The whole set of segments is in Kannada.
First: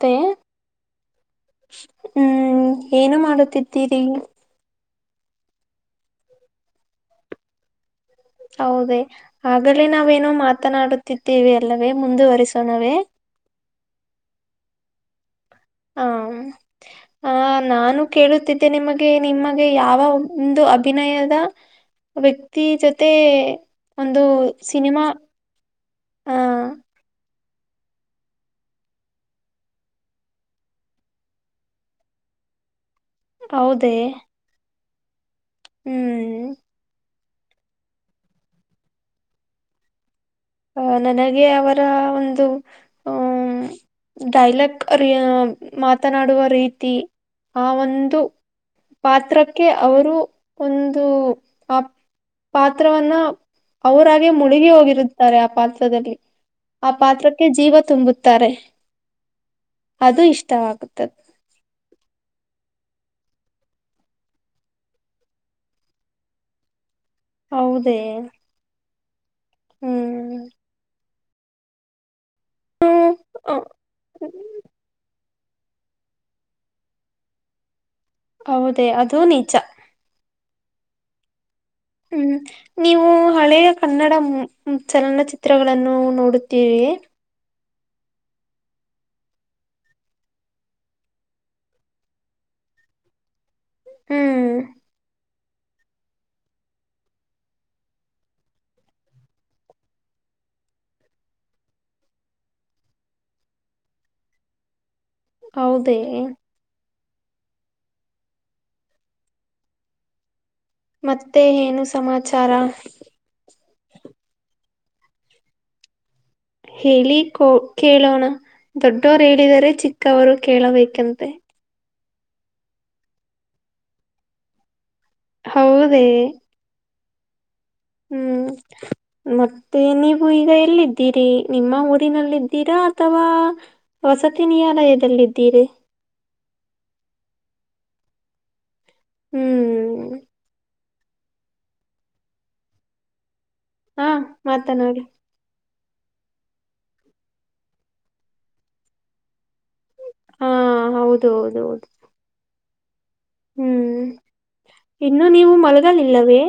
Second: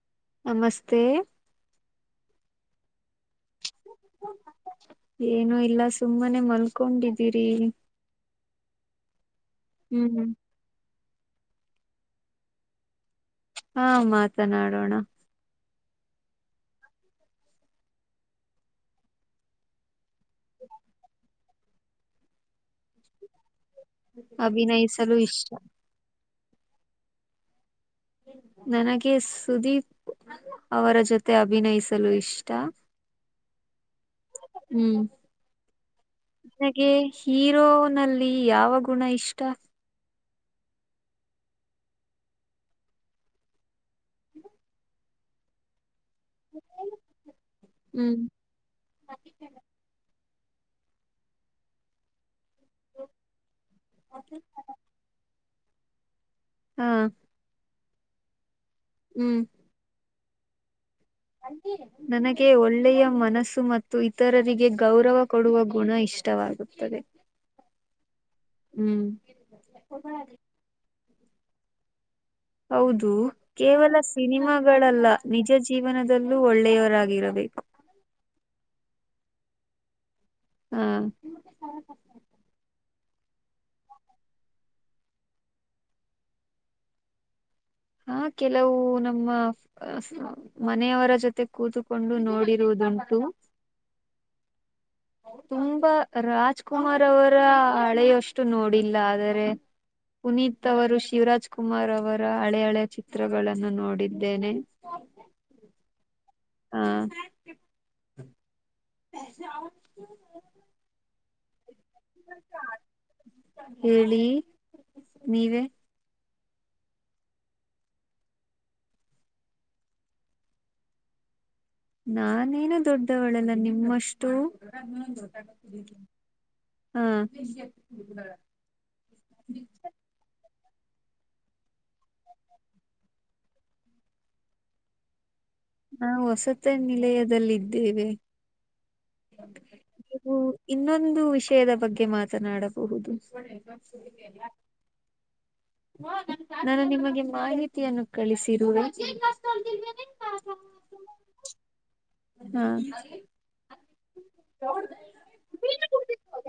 ತೋ ನಮಸ್ತೆ ಹಹ್ಮ್ ಹ್ಮ್ ಏನು ಮಾಡುತ್ತಿದ್ದೀರಿ ಏನು ಇಲ್ಲ ಸುಮ್ಮನೆ ಮಲ್ಕೊಂಡಿದ್ದೀರಿ ಹೌದು ಹಾಗಲೇ ಹ್ಮ್ ನಾವೇನೋ ಮಾತನಾಡು ತೀರ್ತು ಅಲ್ಲವೇ ಮುಂದುವರಿಸೋಣವೇ ಹಾ ಮಾತನಾಡೋಣ ಹಾ ಆ ನಾನು ಕೇಳುತ್ತಿದ್ದೆ ನಿಮಗೆ ನಿಮಗೆ ಯಾವ ಒಂದು ಅಭಿನಯದ ವ್ಯಕ್ತಿ ಜೊತೆ ಒಂದು ಸಿನಿಮಾ ಅಭಿನಯಿಸಲು ಇಷ್ಟ ಹ ನನಗೆ ಸುದೀಪ್ ಅವರ ಜೊತೆ ಅಭಿನಯಿಸಲು ಇಷ್ಟ ಹೌದೇ ಹ್ಮ್ ಹ್ಮ್ ನಿನಗೆ ಹೀರೋನಲ್ಲಿ ಯಾವ ಗುಣ ಇಷ್ಟ ಅಹ ನನಗೆ ಅವರ ಒಂದು ಹ ಡೈಲಕ್ ರಿ ಮಾ ಮಾತನಾಡುವ ರೀತಿ ಆ ಒಂದು ಹ್ಮ್ ಪಾತ್ರಕ್ಕೆ ಅವರು ಒಂದು ಆ ಪಾತ್ರವನ್ನ ಅವರಾಗೆ ಮುಳುಗಿ ಹೋಗಿರುತ್ತ ಆ ಪಾತ್ರದಲ್ಲಿ ಹಾ ಆ ಪಾತ್ರಕ್ಕೆ ಜೀವ ತುಂಬುತ್ತಾರೆ ಹ್ಮ್ ಅದು ಇಷ್ಟವಾಗ ನನಗೆ ಒಳ್ಳೆ ಒಳ್ಳೆಯ ಮನಸ್ಸು ಮತ್ತು ಇತರರಿಗೆ ಗೌರವ ಕೊಡುವ ಗುಣ ಇಷ್ಟವಾಗುತ್ತದೆ ಹೌದೇ ಹ್ಮ್ ಹ ಹ್ಮ್ ಹೌದು ಕೇವಲ ಸಿನಿಮಾಗಳಲ್ಲ ನಿಜ ಜೀವನದಲ್ಲೂ ಒಳ್ಳೆಯವರಾಗಿರಬೇಕು ಹೌದೇ ಅದೂ ನಿಜ ಹ್ಮ ಹ್ಮ್ ನೀವು ಹಳೆಯ ಕನ್ನಡ ಚಲನಚಿತ್ರಗಳನ್ನು ನೋಡುತ್ತೀರಿಯೆ ಹಾ ಕೆಲವು ನಮ್ಮ ಮನೆಯವರ ಜೊತೆ ಕೂತ್ಕೊಂಡು ನೋಡಿರುವುದುಂಟು ಹ್ಮ್ ತುಂಬಾ ರಾಜ್ಕುಮಾರ್ ಅವರ ಹಳೆಯಷ್ಟು ನೋಡಿಲ್ಲ ಆದರೆ ಪುನೀತ್ ಅವರು ಶಿವರಾಜ್ ಕುಮಾರ್ ಅವರ ಹಳೆ ಹಳೆಯ ಚಿತ್ರಗಳನ್ನು ನೋಡಿದ್ದೇನೆ ಹೌದೇ ಹಾ [unintelligible] ಮತ್ತೆ ಏನು ಸ ಹೇಳಿ ನೀವೇ ಹೇಳಿ ಕೋ ಕೇಳೋಣ ದೊಡ್ಡೋರು ಹೇಳಿದರೆ ಚಿಕ್ಕವರು ಕೇಳಬೇಕಂತೆ ನಾನೇನು ದೊಡ್ಡವಳಲ್ಲ ನಿಮ್ಮಷ್ಟು ಹೌದೇ [unintelligible] ಹಾ ಹ್ಮ್ ಮತ್ತೆ ನೀವು ಈಗ ಎಲ್ಲಿ ಇದ್ದೀರಿ ನಿಮ್ಮ ಊರಿನಲ್ಲಿದ್ದೀರಾ ಅಥವಾ ವಸತಿ ನ್ಯಾಲಯದಲ್ಲಿದ್ದೀ ಹಾ ಹೊಸತ ನಿಲಯದಲ್ಲಿದ್ ದೇವೆೇ ಹ ಹ್ಮ್ [unintelligible] ಇನ್ನೊಂದು ವಿಷಯದ ಬಗ್ಗೆ ಮಾತನಾಡಬಹುದು ಹಾ ಮಾತನಾಡಿ ನಾನು ನಿಮಗೆ ಮಾಹಿತಿಯನ್ನು ಕಳಿಸಿರುವೆ ಹಾ ಹೌದು ಹೌದು ಹೌದು ಹಾ ಹ್ಮ್ ಇನ್ನು ನೀವು ಮಲಗಲಿಲ್ಲವೇ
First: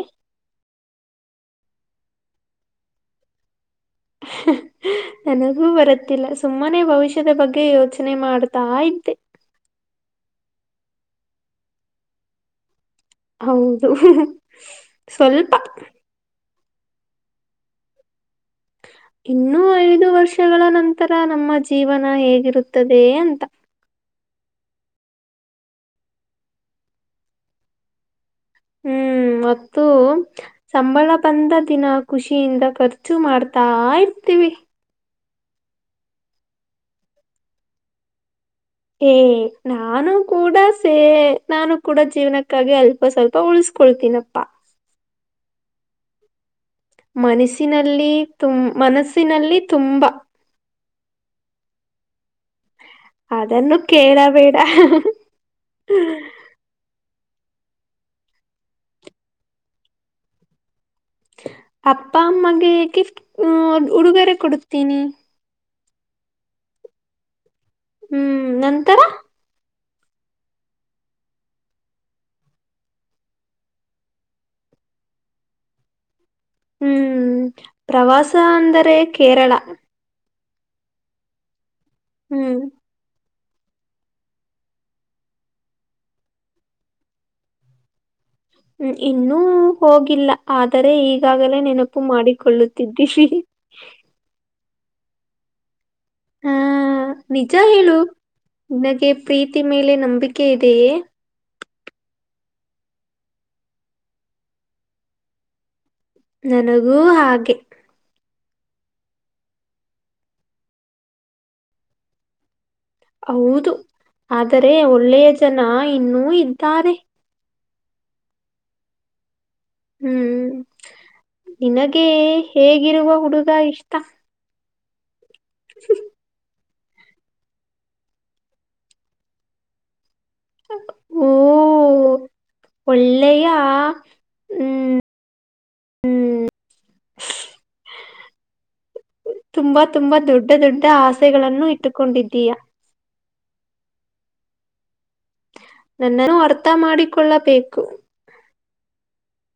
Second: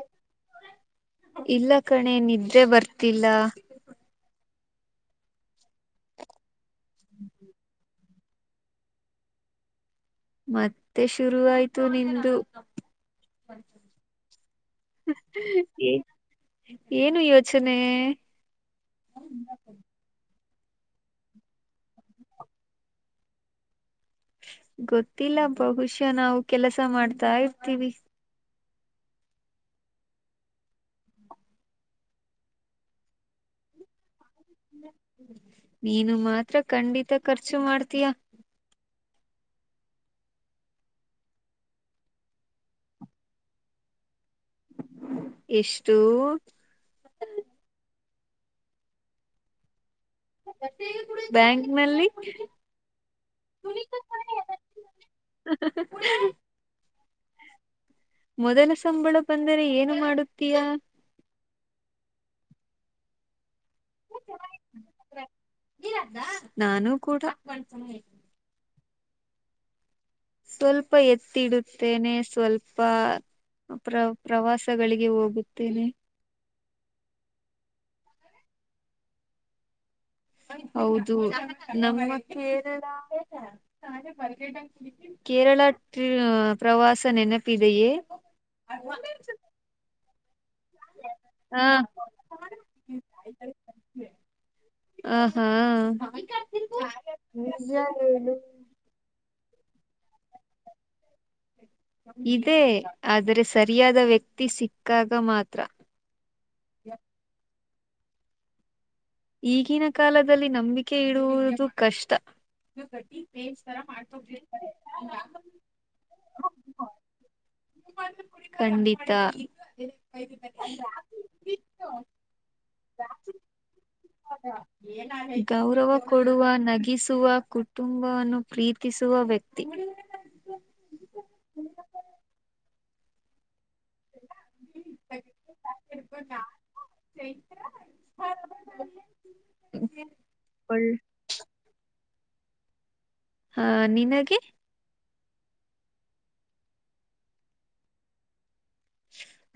ಇಲ್ಲ ಕಣೆ ನಿದ್ದೆ ಬರ್ತಿಲ್ಲ ನನಗೂ ಬರುತ್ತಿಲ್ಲ ಸುಮ್ ನಮ್ಮನೆ ಭವಿಷ್ಯದ ಬಗ್ಗೆ ಯೋಚ ನೆ ಮಾಡ್ತಾ ಇದ್ದೆ ಮತ್ತೆ ಶುರು ಆಯ್ತು ನಿಂದು ಹೌದು ಸ್ವಲ್ಪ ಏ ಏನು ಯೋಚನೆ- ಇನ್ನುೂ ಐದು ವಷ್ ವರ್ಷಗಳ ನಂತರ ನಮ್ಮ ಜೀವನ ಹೇಗಿರುತ್ತದೆ ಅಂತ ಗೊತ್ತಿಲ್ಲ ಬಹುಶ ನಾವು ಕೆಲಸ ಮಾಡ್ತಾ ಇರ್ತೀವಿ ಹ್ಮ್ ಮತ್ತು ಸಂಬಳ ಬಂದ ದಿನ ಖುಷಿಯಿಂದ ಖರ್ಚು ಮಾಡ್ತಾ ಇರ್ತೀವಿ ನೀನು ಮಾತ್ರ ಖಂಡಿತ ಖರ್ಚು ಮಾಡ್ತೀಯಾ ಏ ನಾನು ಕೂಡ ಸೇ ನಾನು ಕೂಡ ಜೀವನಕ್ಕಾಗಿ ಅಲ್ಪ ಸ್ವಲ್ಪ ಉಳಸ್ಕೊಳ್ತೀನಪ್ಪಾ ಎಷ್ಟು ಮನಸಿನಲ್ಲಿ ತುಮ್ ಮನಸ್ಸಿನಲ್ಲಿ ತುಂಬಾ ಬ್ಯಾಂಕ್ನಲ್ಲಿ ಅದನ್ನು ಕೇಳ ಬೇಡ ಮೊದಲ ಸಂಬಳ ಬಂದರೆ ಏನು ಮಾಡುತ್ತೀಯಾ ಅಪ್ಪಾಮ್ಮಗೆ ಗಿಪ್ಟ್ ಹ್ಮ ಉಡುಗೊರೆ ಕೊಡುತ್ತೀನಿ ನಾನು ಕೂಡ ಹ್ಮ್ ನನ್ ಸ್ವಲ್ಪ ಎತ್ತಿಡುತ್ತೇನೆ ಸ್ವಲ್ಪ ಪ್ರ ಪ್ರವಾಸಗಳಿಗೆ ಹೋಗುತ್ತೇನೆ ಹ್ಮ್ ಪ್ರವಾಸ ಅಂದರೆ ಕೇರಳ ಹೌದು ನಮ್ಮ ಹ್ಮ್ ಕೇರಳ ಕೇರಳ ಪ್ರವಾಸ ನೆನಪಿದೆಯೇ ಹ್ಮ್ ಇನ್ನೂ ಹೋಗಿಲ್ಲ ಆದರೆ ಈಗಾಗಲೇ ಹ ನೆನಪು ಮಾಡಿಕೊಳ್ಳುತ್ತಿದ್ದೀವಿ ಆ ಹಾ ಹಾ ನಿಜ ಹೇಳು ನಿನ್ನಕ್ಕೆ ಪ್ರೀತಿ ಮೇಲೆ ನಂಬಿಕೆ ಇದೆಯೇ ಇದೇ ಆದರೆ ಸರಿಯಾದ ವ್ಯಕ್ತಿ ಸಿಕ್ಕಾಗ ಮಾತ್ರ ನನಗೂ ಹಾಗೆ ಈಗಿನ ಕಾಲದಲ್ಲಿ ನಂಬಿಕೆ ಇಡುವುದು ಕಷ್ಟ ಹೌದು ಆದರೆ ಒಳ್ಳೆಯ ಜನ ಇನ್ನೂ ಇದ್ದಾರೆ ಖಂಡಿತಾ ಹ್ಮ್ ನಿನಗೆ ಹೇಗಿರುವ ಹುಡುಗ ಇಷ್ಟ ಏನ್ ಆ [inaudible] ಗೌರವ ಕೊಡುವ ನಗ ಇಸಿಸುವ ಕುಟುಂಬವನ್ನು ಪ್ರೀತಿಸುವ ವ್ಯಕ್ತಿ ಓ ಒಳ್ಳೆಯಾ ಹ್ಮ ಹ್ಮ್ ತುಂಬಾ ತುಂಬಾ ದೊಡ್ಡ ದೊಡ್ಡ ಒಳ್ ಆಸೆಗಳನ್ನು ಇಟ್ಟುಕೊಂಡಿದ್ದ ದೆಯಾ ಹಾ ನಿನಗೆ ನನ್ನನ್ನು ಅರ್ಥ ಮಾಡಿಕೊಳ್ಳಬೇಕು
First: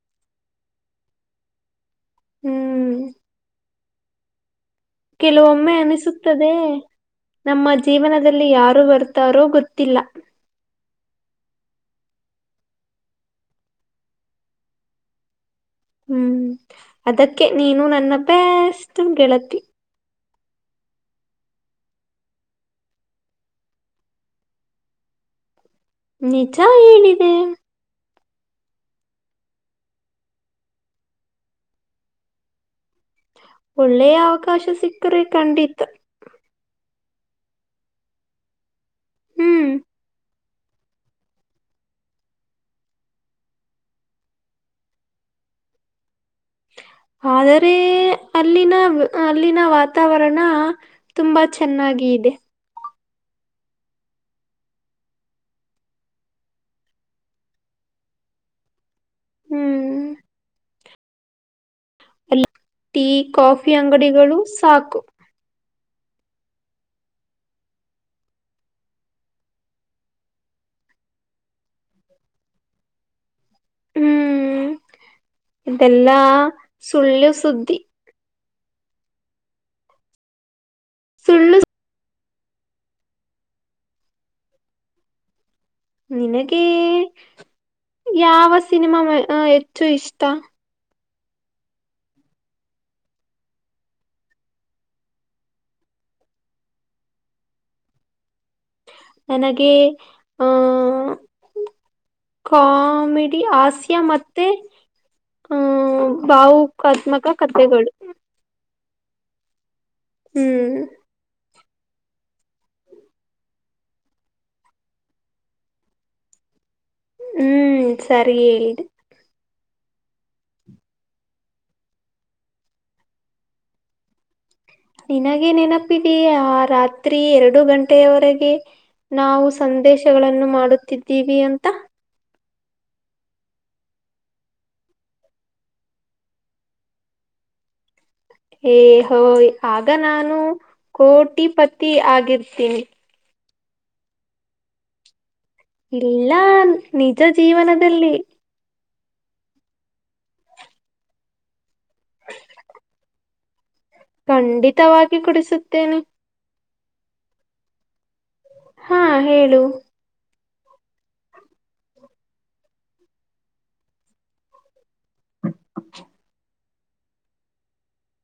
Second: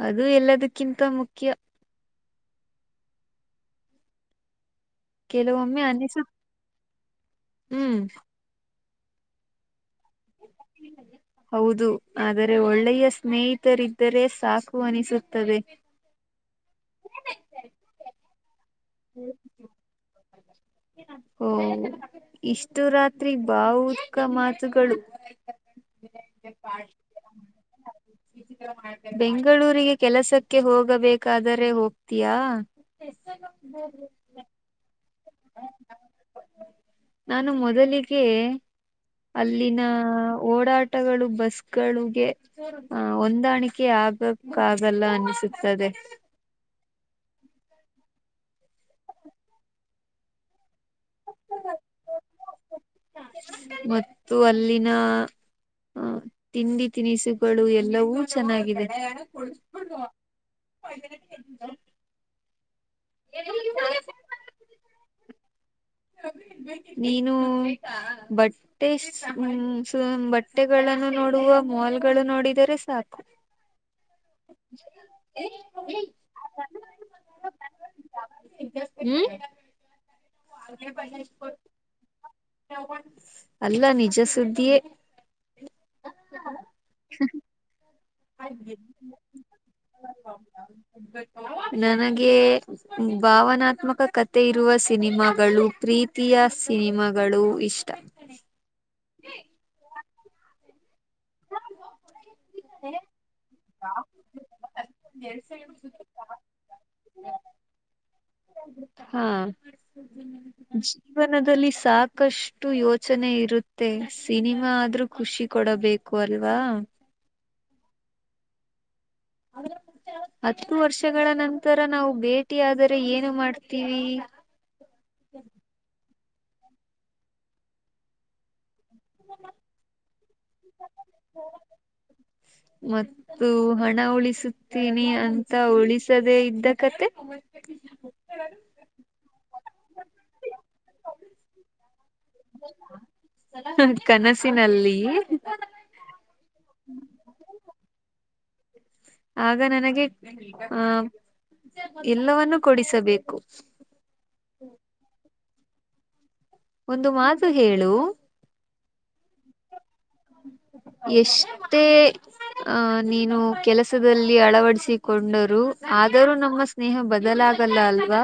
ಅದು ಎಲ್ಲದಕ್ಕಿಂತ ಮುಖ್ಯ ಹ್ಮ್ ಕೆಲವೊಮ್ಮೆ ಅನಿಸುತ್ತದೆ ನಮ್ಮ ಹ್ಮ್ ಜೀವನದಲ್ಲಿ ಯಾರು ಬರು ಗತ್ತಾರೋ ಗೊತ್ತಿಲ್ಲ ಹೌದು ಆದರೆ ಒಳ್ಳೆಯ ಸ್ನೇಹಿತರಿದ್ದರೆ ಸಾಕು ಅನಿಸುತ್ತದೆ ಹ್ಮ್ ಅದಕ್ಕೆ ನೀನು ನನ್ನ ಬೆಸ್ಟ್ ಗೆಳತಿ [inaudible] ಓಇಷ್ಟು ರಾತ್ರಿ ಭಾವುಕ ಮಾತುಗಳು ನಿಜ ಹೇಳಿದೆ ಬೆಂಗಳೂರಿಗೆ ಕೆಲಸಕ್ಕೆ ಹೋಗಬೇಕಾದರೆ ಹೋಗ್ತೀಯಾ ಒಳ್ಳೆಯ ಅವಕಾಶ ಸಿಕ್ತ ಕರೆ ಖಂಡಿತ ನಾನು ಮೊದಲಿಗೆ ಹ್ಮ್ ಅಲ್ಲಿನ ಓಡಾಟಗಳು ಬಸ್ಸಗಳಿಗೆ ಆ ಹೊಂದಾಣಿಕೆ ಆಗಕ್ಕಾಗಲ್ಲ ಅನಿಸುತ್ತದೆ ಆದರೆ ಅಲ್ಲಿನ ಅಲ್ಲಿನ ವಾತಾವರಣಾ ತುಂಬಾ ಚೆನ್ನಾಗಿ ಇದೆ ಮತ್ತು ಅಲ್ಲಿನ ತಿಂಡಿ ತಿನಿಸುಗಳು ಎಲ್ಲವೂ ಚೆನ್ನಾಗಿದೆ ಹ ಹ್ಮ್ ಕೊಳಿಸುವ [unintelligible] [inaudible] ಅಲ್ಲಿ ಟೀ ಕಾಫಿ ಅಂಗಡಿಗಳು ಸಾಕು ನೀನು ಬಟ್ಟೆ ಬಟ್ಟೆಗಳನ್ನು ನೋಡುವ ಮಾಲ್ ಗಳನು ನೋಡಿದರೆ ಸಾಕು ಹ್ಮ್ ಹ್ಮ್ ಇದೆಲ್ಲಾ ಸುಳ್ಳು ಸುದ್ದಿ ಹ್ಮ ಸುಳ್ಳು [unintelligible] ಅಲ್ಲ ನಿಜ ಸುದ್ದಿಯೇ ನಿನಗೆೇ ಯಾವ ಸಿನಿಮಾ ಹೆಚ್ಚು ಇಷ್ಟ ನನಗೆ ಭಾವನಾತ್ಮಕ ಕಥೆ ಇರುವ ಸಿನಿಮಾಗಳು ಪ್ರೀತಿಯ ಸಿನಿಮಾಗಳು ಇಷ್ಟ ನನಗೆ ಹ ಕಾಮಿಡಿ ಹಾಸ್ಯ ಮತ್ತೆ ಭವುಕಾತ್ಮಕ ಕಥೆಗಳು ಹಾ ಹ್ಮ್ ಜೀವನದಲ್ಲಿ ಸಾಕಷ್ಟು ಯೋಚನೆ ಇರುತ್ತೆ ಸಿನಿಮಾ ಆದ್ರೂ ಖುಷಿ ಕೊಡಬೇಕು ಅ ಅವಾ ಹ್ಮ್ ಸರಿ ಹೇಳಿದೆ ಹತ್ತು ವರ್ಷಗಳ ನಂತರ ನಾವು ಭೇಟಿಯಾದರೆ ಏನು ಮಾಡ್ತೀವಿ ಎ ಆ ರಾತ್ರಿ ಎರಡು ಗಂಟೆಯವರೆಗೆ ನಾವು ಸಂದೇಶಗಳನ್ನು ಮಾಡುತ್ತಿದ್ದೀವಿ ಅಂತ ಮತ್ತು ಹಣ ಉಳಿಸುತ್ತೀನಿ ಅಂತ ಉಳಿಸದೇ ಇದ್ದ ಕತೆ ಏ ಹೋಯ್ ಈ ಹಾಗೆ ಆಿರ್ತೀನಿ ಕನಸಿನಲ್ಲಿ ಇಲ್ಲ ನಿಜ ಜೀವನದಲ್ಲಿ ಆಗ ನನಗೆ ಆ ಎಲ್ಲವನ್ನು ಕೊಡಿಸಬೇಕು ಖಂಡಿತವಾಗಿ ಕುಡಿಸುತ್ತ ತ್ತೇನೆ ಒಂದು ಮಾತು ಹೇಳು ಹಾ ಹೇಳು ಎಷ್ಟೇ ಅಹ ನೀನು ಕೆಲಸದಲ್ಲಿ ಅಳವಡಿಸಿ ಕೊಂಡರು ಆದರೂ ನಮ್ಮ ಸ್ನೇಹ ಬದಲಾಗಲ್ಲ ಅಲ್ವಾ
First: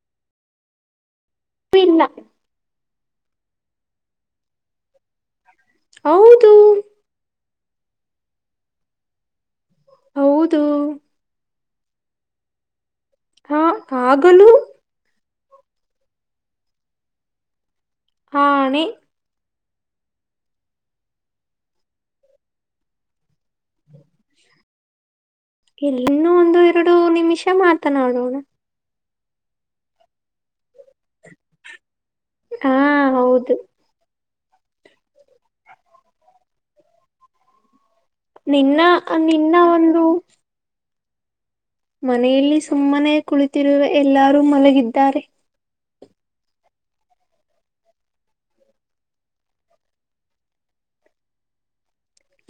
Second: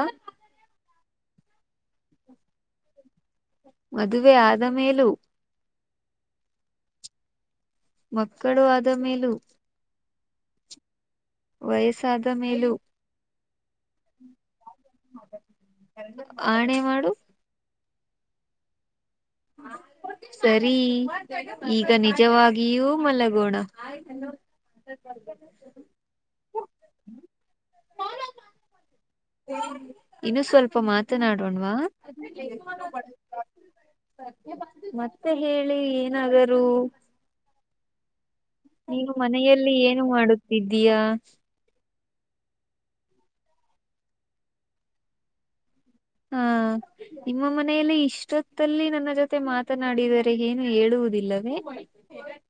ಇನ್ನ ಮದುವೆ ಆದ ಮೇಲೂ ಹೌದು ಮಕ್ಕಳು ಆದ ಮೇಲೂ ಹೌದು ವಯಸ್ಸಾದ ಮೇಲು ಹಾ ಆಗಲು ಆಣೆ ಮಾಡು ಆನೆ ಸರಿ ಈಗ ನಿಜವಾಗಿಯೂ ಮಲಗೋಣ ಇಲ್ಲಿನ್ನು ಒಂದು ಎರಡು ನಿಮಿಷ ಮಾತನಾಡೋಣ ಇನ್ನು ಸ್ವಲ್ಪ ಮಾತನಾಡೋಣ್ವಾ ಹಾ ಹೌದು [unintelligible] ಮತ್ತೆ ಹೇಳಿ ಏನಾದರು ನಿನ್ನ ನೀನು ನಿನ್ನ ಮನೆಯಲ್ಲಿ ಒಂದು ಏನು ಮಾಡುತ್ತಿದ್ದೀಯಾ [inaudible] ಮನೆಯಲ್ಲಿ ಸುಮ್ಮನೆ ಕುಳಿತಿರುವೆ ಎಲ್ಲರೂ ಮಲಗಿದ್ದಾರೆ ಹಾ ನಿಮ್ಮ ಮನೆಯಲ್ಲಿ ಇಷ್ಟೊತ್ತಲ್ಲಿ ನನ್ನ ಜೊತೆ ಮಾತನಾಡಿದರೆ ಏನು ಹೇಳುವುದಿಲ್ಲವೇ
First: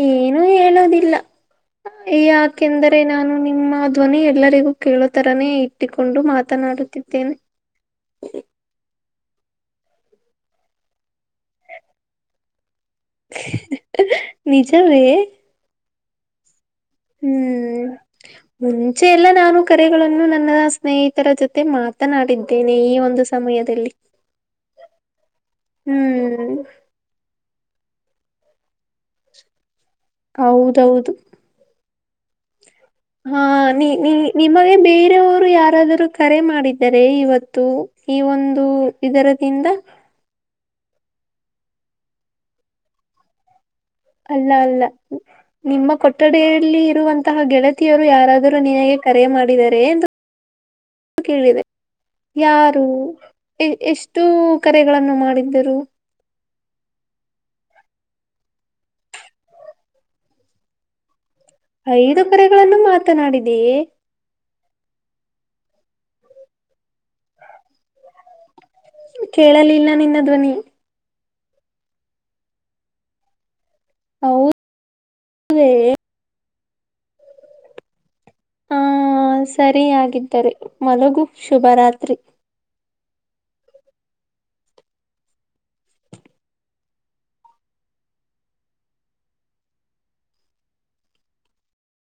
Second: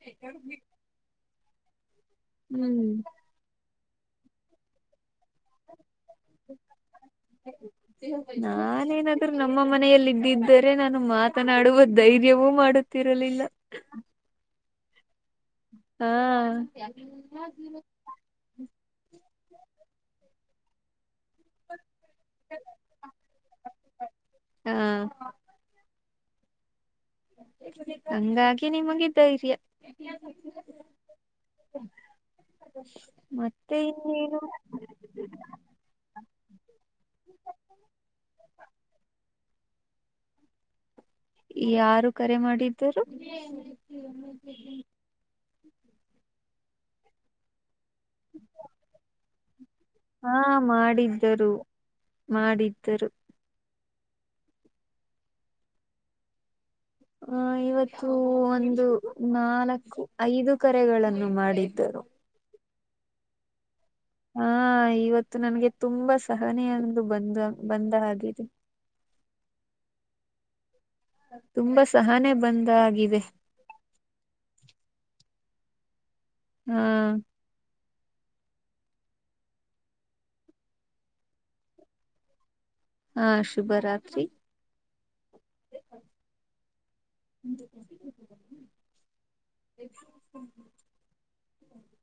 ಏನು ಹೇಳೋವುದಿಲ್ಲ ಹ್ಮ್ ಯಾಕೆಂದರೆ ನಾನು ನಿಮ್ಮದು ಧ್ವನಿ ಎಲ್ಲರಿಗೂ ಕೇಳು ತರನೇ ಇಟ್ಟಿಕೊಂಡು ಮಾತನಾಡುತ್ತಿದ್ದೇನೆ ನಾನೇನಾದ್ರೂ ನಮ್ಮ ಮನೆಯಲ್ಲಿ ಇದ್ದಿದ್ದರೆ ನಾನು ಮಾತನಾಡುವ ಧೈರ್ಯವೂ ಮಾಡುತ್ತೆ ತಿರಲಿಲ್ಲ ನಿಜವೆ ಹಾ ಹ್ಮ್ ಮುಂಚೆ ಎಲ್ಲ ನಾನು ಕರೆಗಳನ್ನು ನನ್ನ ಸ್ನೇಹಿತ ಜೊತೆ ಮಾತನಾಡಿದ್ದೇನೆ ಈ ಒಂದು ಸಮಯದಲ್ಲಿ [inaudible] ಹಾ ಹ್ಮ್ ಹ್ಮ್ ಹಂಗಾಗಿ ನಿಮಗೆ ಧೈರ್ಯ ಹೌದೌದು ಹಾ ಮತ್ತೆ ನೀ ನೀ ಇನ್ನೇನು ನಿಮಗೆ ಬೇರೆಯವರು ಯಾರಾದರೂ ಕರೆ ಮಾಡಿದರೆ ಇವತ್ತು ಈ ಒಂದು ಇದರದಿಂದ ಯಾರು ಕರೆ ಮಾಡಿದ್ದರು ಅಲ್ಲ ಅಲ್ಲ ನಿಮ್ಮ ಕೊಠಡಿ ಯಲ್ಲಿ ಇರುವಂತಹ ಗೆಳೆತ ಗೆಳತಿಯರು ಯಾರಾದರೂ ನಿನಗೆ ಕರೆ ಮಾಡಿದ್ದಾರೆ ಎಂದು ಹಾ [inaudible] ಮಾಡಿದ್ದರು ಕೇಳಿದೆ ಯಾರು ಮಾಡಿದ್ದರು ಎಷ್ಟ ಎಷ್ಟು ಕರೆಗಳನ್ನು ಮಾಡಿದ್ದರು ಹಾ ಇವತ್ತು ಒಂದು ನಾಲ್ಕು ಐದು ಕರೆಗಳನ್ನು ಮಾಡಿ ಐದು ಕರೆಗ ಗಳನ್ನು ಮಾತನಾಡಿದೆಯೇ ಹಾ ಇವತ್ತು ನನ್ಗೆ ತುಂಬಾ ಸಹನೆಯಂದು ಬಂದು ಬಂದ ಹಾಗಿದೆ ಕೇಳಲಿಲ್ಲ ನಿನ್ನ ಧ್ವನಿ ತುಂಬಾ ಸಹನೆ ಬಂದಗಿದೆ [unintelligible] ಹಾ ಹ ಸರಿಯಾಗಿದ್ದರೆ ಮಲಗು ಶುಭರಾತ್ರಿ ಹಾ ಶುಭರಾತ್ರಿ ಅನಿಂಟೆಲಿಜಬಲ್ [unintelligible]